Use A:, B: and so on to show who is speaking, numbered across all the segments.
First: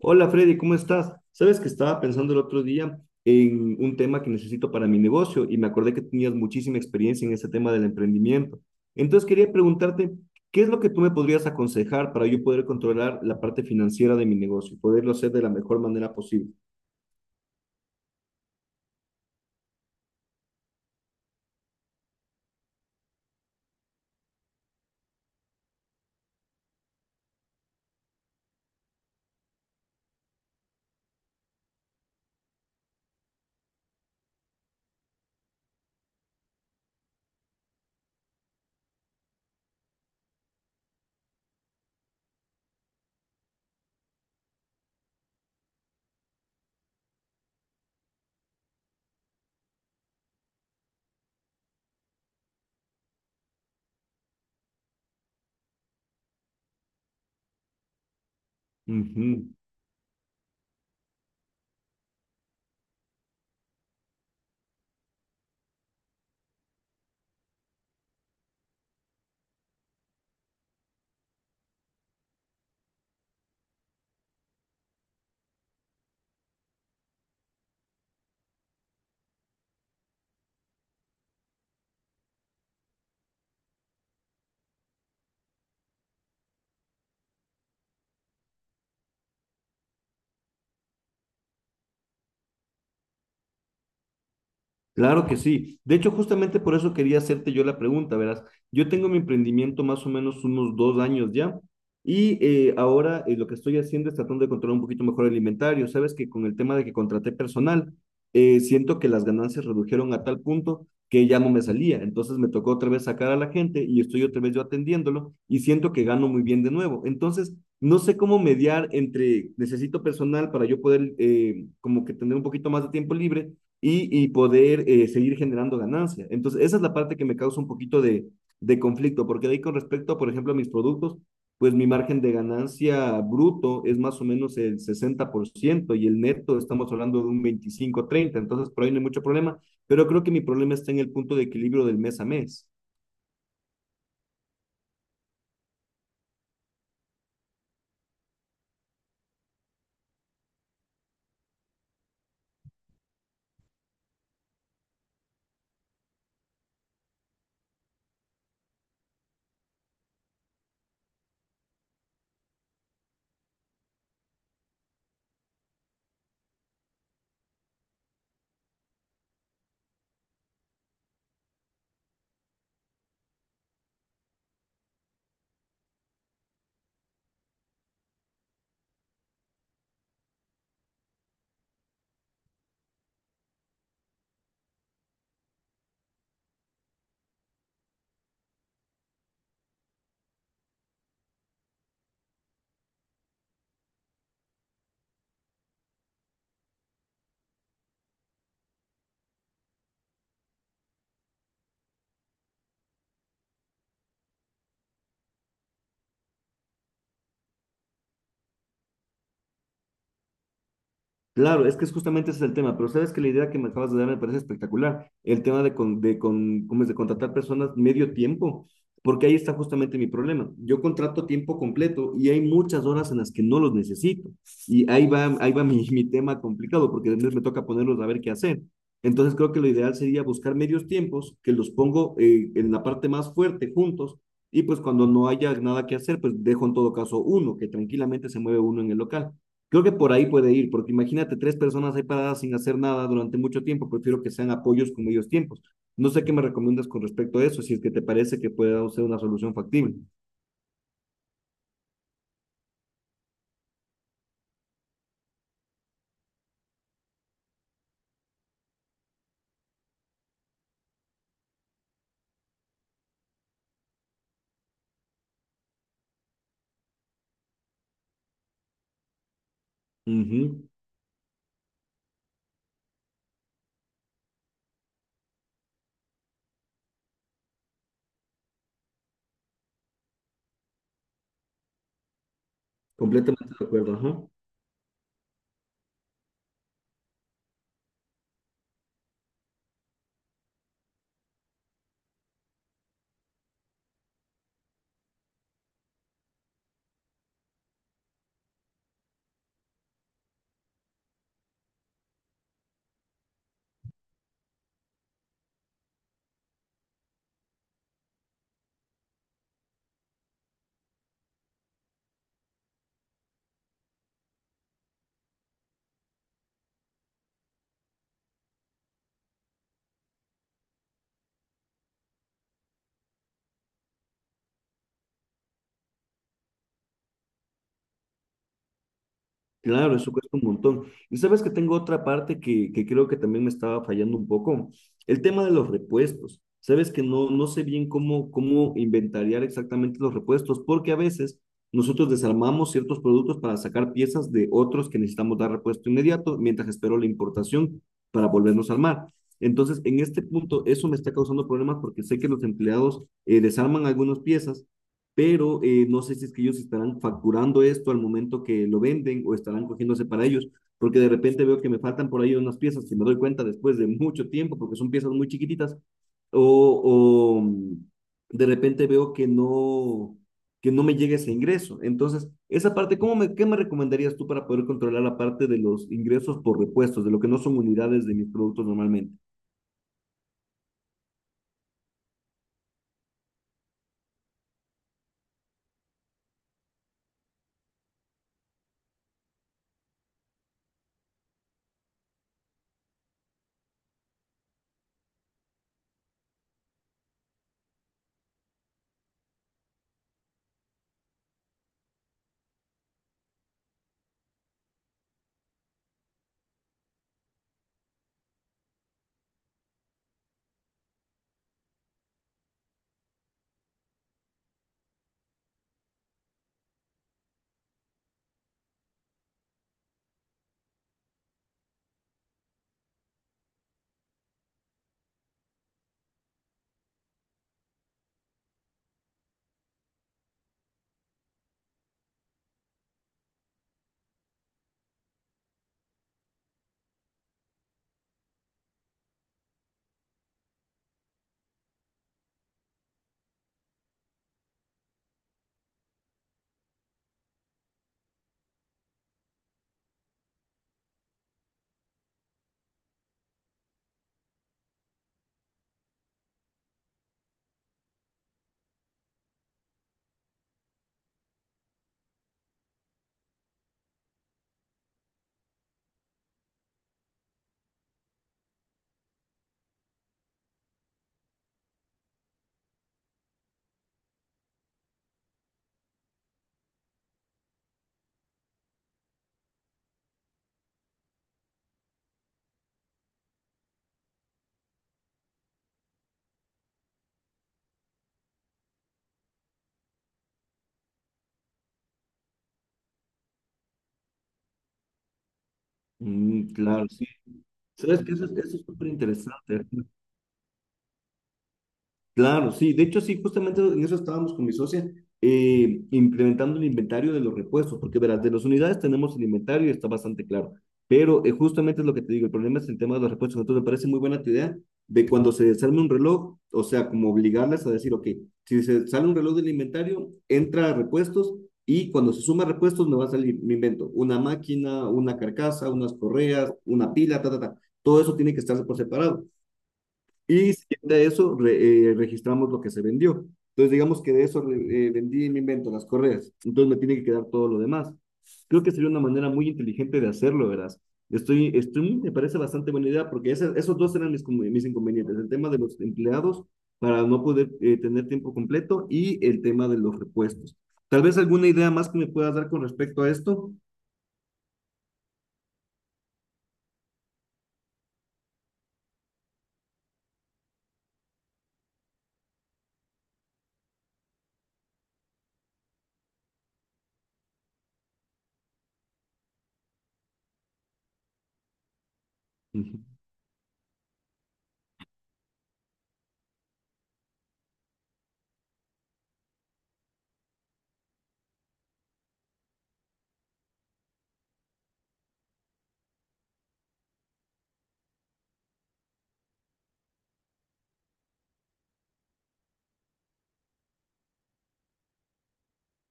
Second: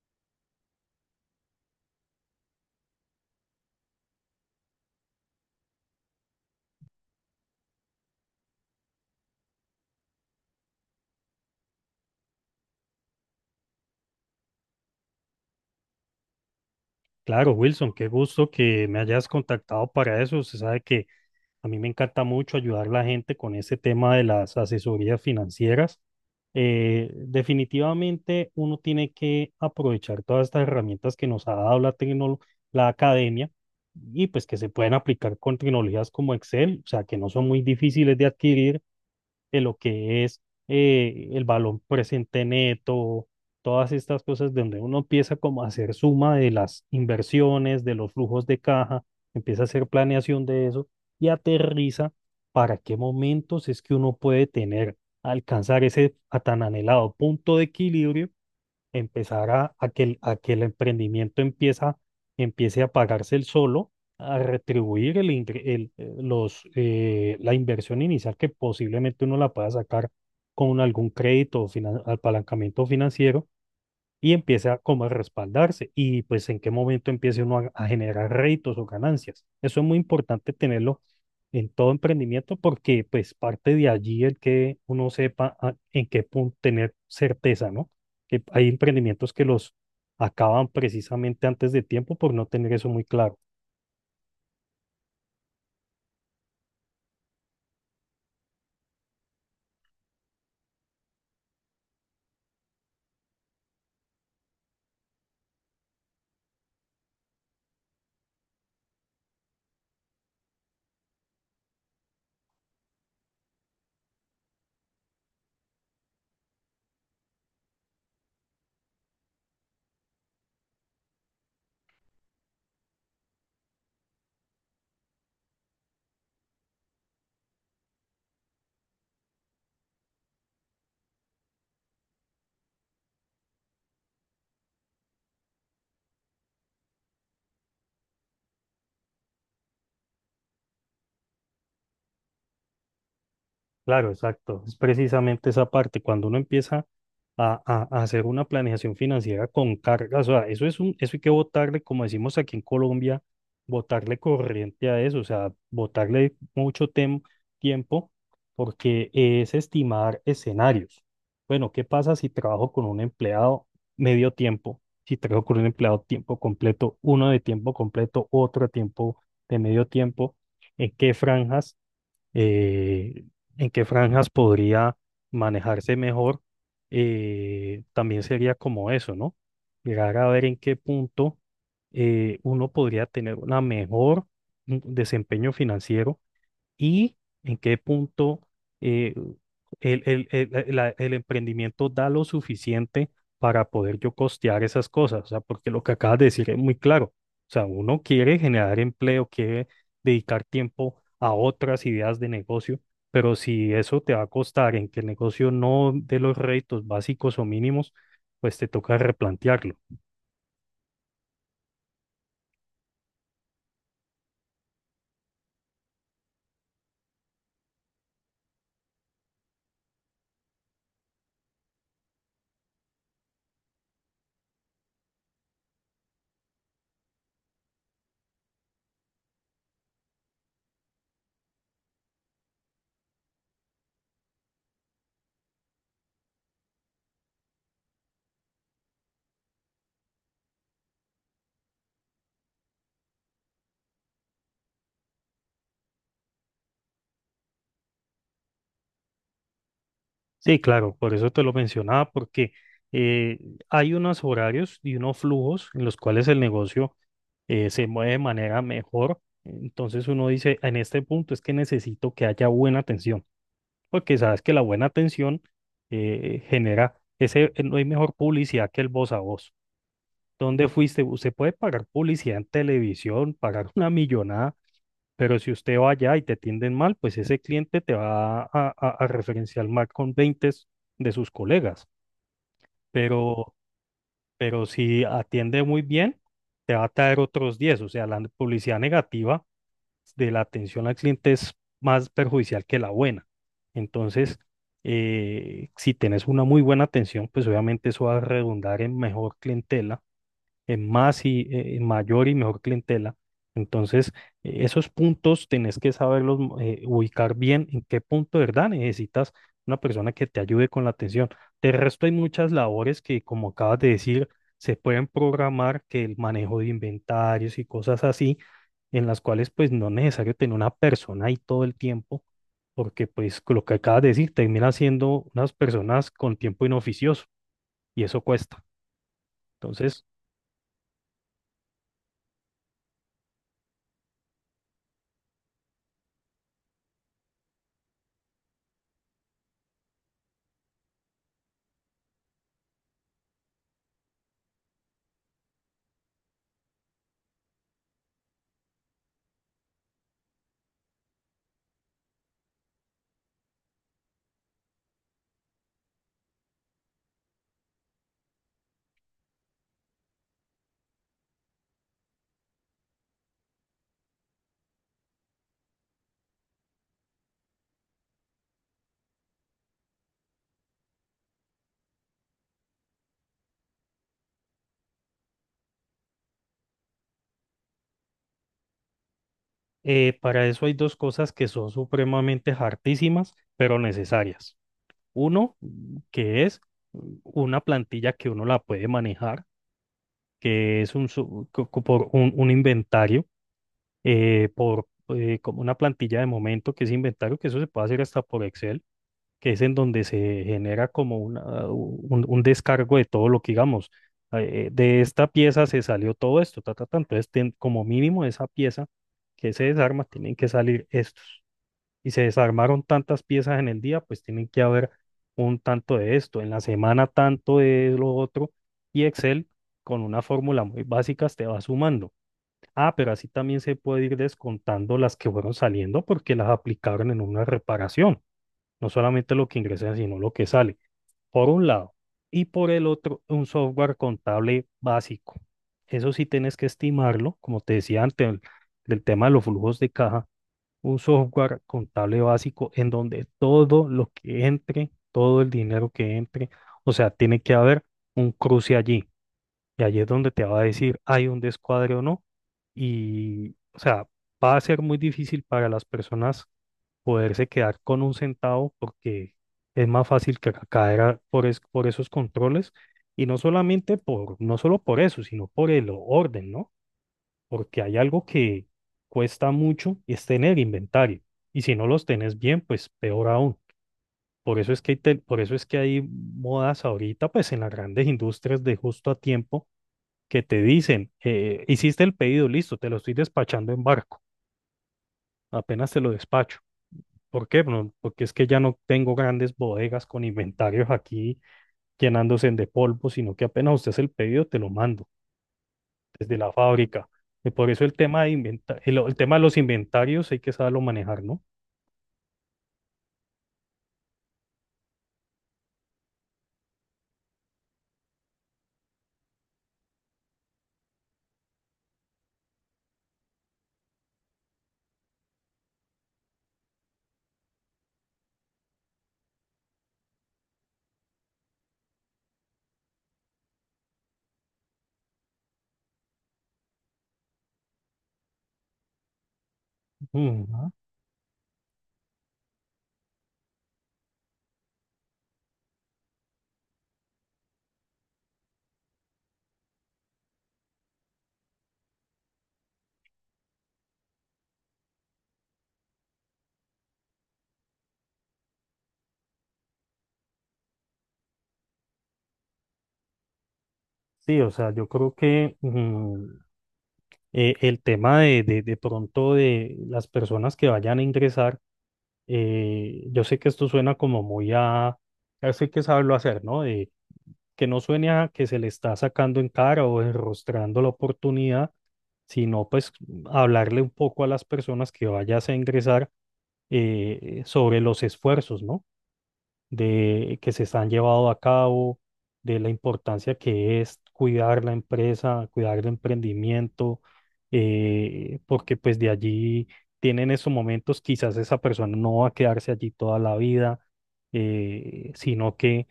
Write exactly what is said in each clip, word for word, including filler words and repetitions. A: Hola Freddy, ¿cómo estás? Sabes que estaba pensando el otro día en un tema que necesito para mi negocio y me acordé que tenías muchísima experiencia en ese tema del emprendimiento. Entonces quería preguntarte, ¿qué es lo que tú me podrías aconsejar para yo poder controlar la parte financiera de mi negocio, poderlo hacer de la mejor manera posible?
B: Claro, Wilson, qué gusto que me hayas contactado para eso. Usted sabe que a mí me encanta mucho ayudar a la gente con ese tema de las asesorías financieras. Eh, definitivamente uno tiene que aprovechar todas estas herramientas que nos ha dado la tecno- la academia y pues que se pueden aplicar con tecnologías como Excel, o sea, que no son muy difíciles de adquirir de lo que es eh, el balón presente neto, todas estas cosas donde uno empieza como a hacer suma de las inversiones, de los flujos de caja, empieza a hacer planeación de eso y aterriza para qué momentos es que uno puede tener, alcanzar ese a tan anhelado punto de equilibrio,
A: Ujú.
B: empezar a, a que, el- a que el emprendimiento empieza, empiece a pagarse el solo, a retribuir el, ingre- el, eh, los, eh, la inversión inicial que posiblemente uno la pueda sacar con algún crédito o finan- apalancamiento financiero y empiece a como a respaldarse y pues en qué momento empiece uno a, a generar réditos o ganancias. Eso es muy importante tenerlo en todo emprendimiento porque pues parte de allí el que uno sepa a- en qué punto tener certeza, ¿no? Que hay emprendimientos que los acaban precisamente antes de tiempo por no tener eso muy claro.
A: Claro que sí. De hecho, justamente por eso quería hacerte yo la pregunta, verás. Yo tengo mi emprendimiento más o menos unos dos años ya y eh, ahora, eh, lo que estoy haciendo es tratando de controlar un poquito mejor el inventario. Sabes que con el tema de que contraté personal, eh, siento que las ganancias redujeron a tal punto que ya no me salía. Entonces me tocó otra vez sacar a la gente y estoy otra vez yo atendiéndolo y siento que gano muy bien de nuevo. Entonces, no sé cómo mediar entre necesito personal para yo poder, eh, como que tener un poquito más de tiempo libre y, y poder, eh, seguir generando ganancia. Entonces, esa es la parte que me causa un poquito de, de conflicto, porque de ahí con respecto, por ejemplo, a mis productos, pues mi margen de ganancia bruto es más o menos el sesenta por ciento y el neto estamos hablando de un veinticinco treinta, entonces por ahí no hay mucho problema, pero creo que mi problema está en el punto de equilibrio del mes a mes.
B: Claro, exacto. Es precisamente esa parte, cuando uno empieza a, a- a hacer una planeación financiera con carga, o sea, eso es un, eso hay que botarle, como decimos aquí en Colombia, botarle corriente a eso, o sea, botarle mucho tem- tiempo, porque es estimar escenarios. Bueno, ¿qué pasa si trabajo con un empleado medio tiempo? Si trabajo con un empleado tiempo completo, uno de tiempo completo, otro a tiempo de medio tiempo, ¿en qué franjas? eh, en qué franjas podría manejarse mejor, eh, también sería como eso, ¿no? Llegar a ver en qué punto eh, uno podría tener una mejor mm, desempeño financiero y en qué punto eh, el, el- el- eh, la- el emprendimiento da lo suficiente para poder yo costear esas cosas. O sea, porque lo que acabas de decir es muy claro. O sea, uno quiere generar empleo, quiere dedicar tiempo a otras ideas de negocio, pero si eso te va a costar en que el negocio no dé los réditos básicos o mínimos, pues te toca replantearlo.
A: Claro, es que es justamente ese es el tema, pero sabes que la idea que me acabas de dar me parece espectacular, el tema de, con, de, con, ¿cómo es? De contratar personas medio tiempo, porque ahí está justamente mi problema. Yo contrato tiempo completo y hay muchas horas en las que no los necesito. Y ahí va, ahí va mi, mi tema complicado, porque después me toca ponerlos a ver qué hacer. Entonces creo que lo ideal sería buscar medios tiempos, que los pongo, eh, en la parte más fuerte juntos, y pues cuando no haya nada que hacer, pues dejo en todo caso uno, que tranquilamente se mueve uno en el local. Creo que por ahí puede ir, porque imagínate tres personas ahí paradas sin hacer nada durante mucho tiempo, prefiero que sean apoyos con medios tiempos. No sé qué me recomiendas con respecto a eso, si es que te parece que pueda ser una solución factible.
B: Sí, claro, por eso te lo mencionaba, porque eh, hay unos horarios y unos flujos en los cuales el negocio eh, se mueve de manera mejor. Entonces uno dice, en este punto es que necesito que haya buena atención, porque sabes que la buena atención eh, genera ese, eh, no hay mejor publicidad que el voz a voz.
A: Ujú.
B: ¿Dónde fuiste? Usted puede pagar publicidad en televisión, pagar una millonada, pero si usted va allá y te atienden mal, pues ese cliente te va a, a, a referenciar mal con veinte de sus colegas. Pero,
A: Completamente de acuerdo, ajá.
B: pero si atiende muy bien, te va a traer otros diez. O sea, la publicidad negativa de la atención al cliente es más perjudicial que la buena. Entonces, eh, si tenés una muy buena atención, pues obviamente eso va a redundar en mejor clientela, en más y eh, en mayor y mejor clientela. Entonces, eh, esos puntos tenés que saberlos mm, eh, ubicar bien en qué punto de verdad necesitas una persona que te ayude con la atención. De resto, hay muchas labores que, como acabas de decir, se pueden programar, que el manejo de inventarios y cosas así, en las cuales pues no es necesario tener una persona ahí todo el tiempo, porque pues con lo que acabas de decir termina siendo unas personas con tiempo inoficioso y eso cuesta.
A: Claro,
B: Entonces,
A: eso cuesta un montón. Y sabes que tengo otra parte que, que creo que también me estaba fallando un poco, el tema de los repuestos. Sabes que no, no sé bien cómo, cómo inventariar exactamente los repuestos, porque a veces nosotros desarmamos ciertos productos para sacar piezas de otros que necesitamos dar repuesto inmediato, mientras espero la importación para volvernos a armar. Entonces, en este punto, eso me está causando problemas porque sé que los empleados, eh, desarman algunas piezas, pero, eh, no sé si es que ellos estarán facturando esto al momento que lo venden o estarán cogiéndose para ellos, porque de repente veo que me faltan por ahí unas piezas que me doy cuenta después de mucho tiempo, porque son piezas muy chiquititas, o, o mm, de repente veo que no que no me llegue ese ingreso. Entonces, esa parte, ¿cómo me, ¿qué me recomendarías tú para poder controlar la parte de los ingresos por repuestos, de lo que no son unidades de mis productos normalmente?
B: Eh, para eso hay dos cosas que son supremamente hartísimas, pero necesarias. Uno, mm, que es mm, una plantilla que uno la puede manejar, que es un, su- co- co- por un, un inventario, eh, por eh, como una plantilla de momento, que es inventario, que eso se puede hacer hasta por Excel, que es en donde se genera como una- un, un descargo de todo lo que digamos. Eh, de esta pieza se salió todo esto, ta, ta, ta. Entonces, ten- como mínimo, de esa pieza que se desarma, tienen que salir estos, y se desarmaron tantas piezas en el día, pues tienen que haber un tanto de esto, en la semana tanto de lo otro, y Excel con una fórmula muy básica te va sumando. Ah, pero así también se puede ir descontando las que fueron saliendo porque las aplicaron en una reparación, no solamente lo que ingresa, sino lo que sale, por un lado, y por el otro, un software contable básico. Eso sí tienes que estimarlo, como te decía antes, el- del tema de los flujos de caja, un software contable básico en donde todo lo que entre, todo el dinero que entre, o sea, tiene que haber un cruce allí. Y allí es donde te va a decir hay un descuadre o no. Y, o sea, va a ser muy difícil para las personas poderse quedar con un centavo, porque es más fácil que ca- caer a- por, es- por esos controles. Y no solamente por, no solo por eso, sino por el orden, ¿no? Porque hay algo que cuesta mucho y es tener inventario. Y si no los tenés bien, pues peor aún. Por eso es que hay, te- por eso es que hay modas ahorita, pues en las grandes industrias, de justo a tiempo, que te dicen, eh, hiciste el pedido, listo, te lo estoy despachando en barco, apenas te lo despacho. ¿Por qué? Bueno, porque es que ya no tengo grandes bodegas con inventarios aquí llenándose de polvo, sino que apenas usted hace el pedido, te lo mando desde
A: Mm,
B: la
A: claro, sí.
B: fábrica. Y por eso el
A: ¿Sabes qué?
B: tema
A: Eso,
B: de
A: es- eso es
B: inventa-
A: súper
B: el, el tema de los
A: interesante.
B: inventarios hay que saberlo manejar, ¿no?
A: Claro, sí. De hecho, sí, justamente en eso estábamos con mi socia, eh, implementando el inventario de los repuestos, porque verás, de las unidades tenemos el inventario y está bastante claro. Pero, eh, justamente es lo que te digo, el problema es el tema de los repuestos. Entonces, me parece muy buena tu idea de cuando se desarme un reloj, o sea, como obligarlas a decir, ok, si se sale un reloj del inventario, entra a repuestos y cuando se suma repuestos me va a salir, me invento, una máquina, una carcasa, unas correas, una pila, ta, ta, ta. Todo eso tiene que estarse por separado.
B: Ujú.
A: Y si de eso, re- eh, registramos lo que se vendió. Entonces, digamos que de eso, re- eh, vendí, me invento, las correas. Entonces, me tiene que quedar todo lo demás. Creo que sería una manera muy inteligente de hacerlo, verás. Estoy, estoy, me parece bastante buena idea porque esa- esos dos eran mis, conve- mis inconvenientes. El tema de los empleados para no poder, eh, tener tiempo completo y el tema de los repuestos. Tal vez alguna idea más que me puedas dar con respecto a esto.
B: Sí, o sea, yo creo que mm, eh, el tema de, de, de pronto de las personas que vayan a ingresar, eh, yo sé que esto suena como muy a, eso hay que saberlo hacer, ¿no? De, que no suene a que se le está sacando en cara o enrostrando la oportunidad, sino
A: Ujú.
B: pues hablarle un poco a las personas que vayas a ingresar eh, sobre los esfuerzos, ¿no? De que se están llevando a cabo, de la importancia que es cuidar la empresa, cuidar el emprendimiento, eh, porque pues de allí tienen esos momentos, quizás esa persona no va a quedarse allí toda la vida, eh, sino que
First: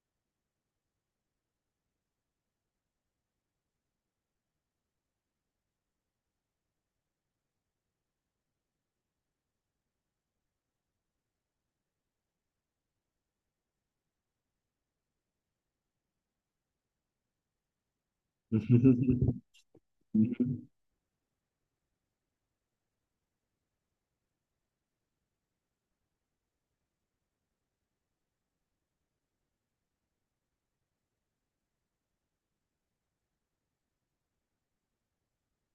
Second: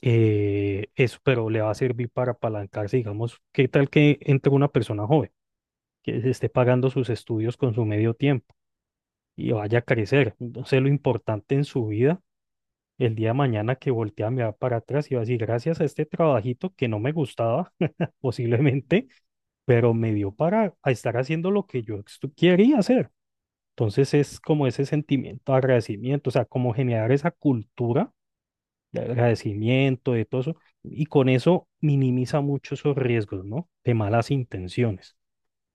B: eh, eso, pero le va a servir para apalancarse, digamos. ¿Qué tal que entre una persona joven que se esté pagando sus estudios con su medio tiempo y vaya a crecer? Entonces, lo importante en su vida el día de mañana, que voltea a mirar para atrás y va a decir, gracias a este trabajito que no me gustaba, posiblemente, pero me dio para a estar haciendo lo que yo estu- quería hacer. Entonces es como ese sentimiento de agradecimiento, o sea, como generar esa cultura de agradecimiento, de todo eso, y con eso minimiza mucho esos riesgos, ¿no? De malas intenciones.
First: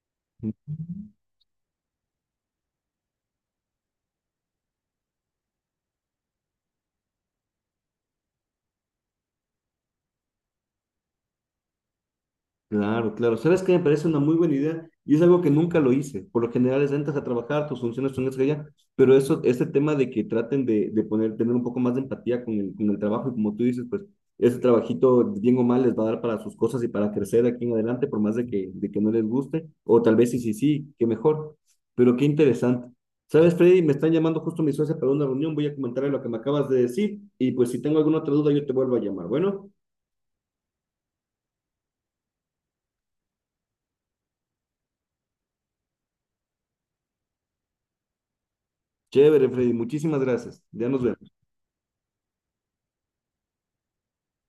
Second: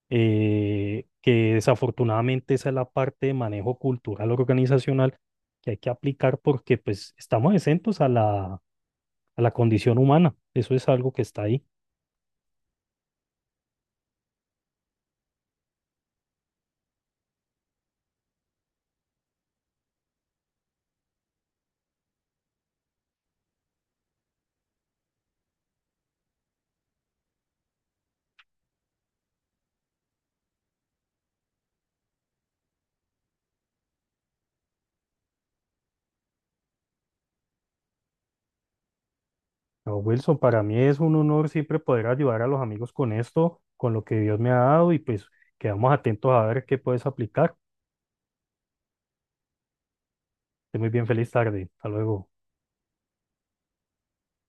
B: eh, Que desafortunadamente esa es la parte de manejo cultural organizacional que hay que aplicar, porque pues estamos exentos a la a la condición humana. Eso es algo que está ahí.
A: Claro, claro. ¿Sabes qué? Me parece una muy buena idea y es algo que nunca lo hice. Por lo general es entras a trabajar, tus funciones son esas ya. Pero eso, este tema de que traten de, de poner, tener un poco más de empatía con el, con el trabajo y como tú dices, pues ese trabajito, bien o mal, les va a dar para sus cosas y para crecer aquí en adelante, por más de que, de que no les guste, o tal vez sí, sí, sí, qué mejor. Pero qué interesante. ¿Sabes, Freddy? Me están llamando justo mi socia para una reunión, voy a comentarle lo que me acabas de decir y pues si tengo alguna otra duda yo te vuelvo a llamar. Bueno,
B: No, Wilson, para mí es un honor siempre poder ayudar a los amigos con esto, con lo que Dios me ha dado, y pues quedamos atentos a ver qué puedes aplicar.
A: chévere, Freddy, muchísimas gracias.
B: Estoy muy
A: Ya nos
B: bien, feliz
A: vemos.
B: tarde. Hasta luego.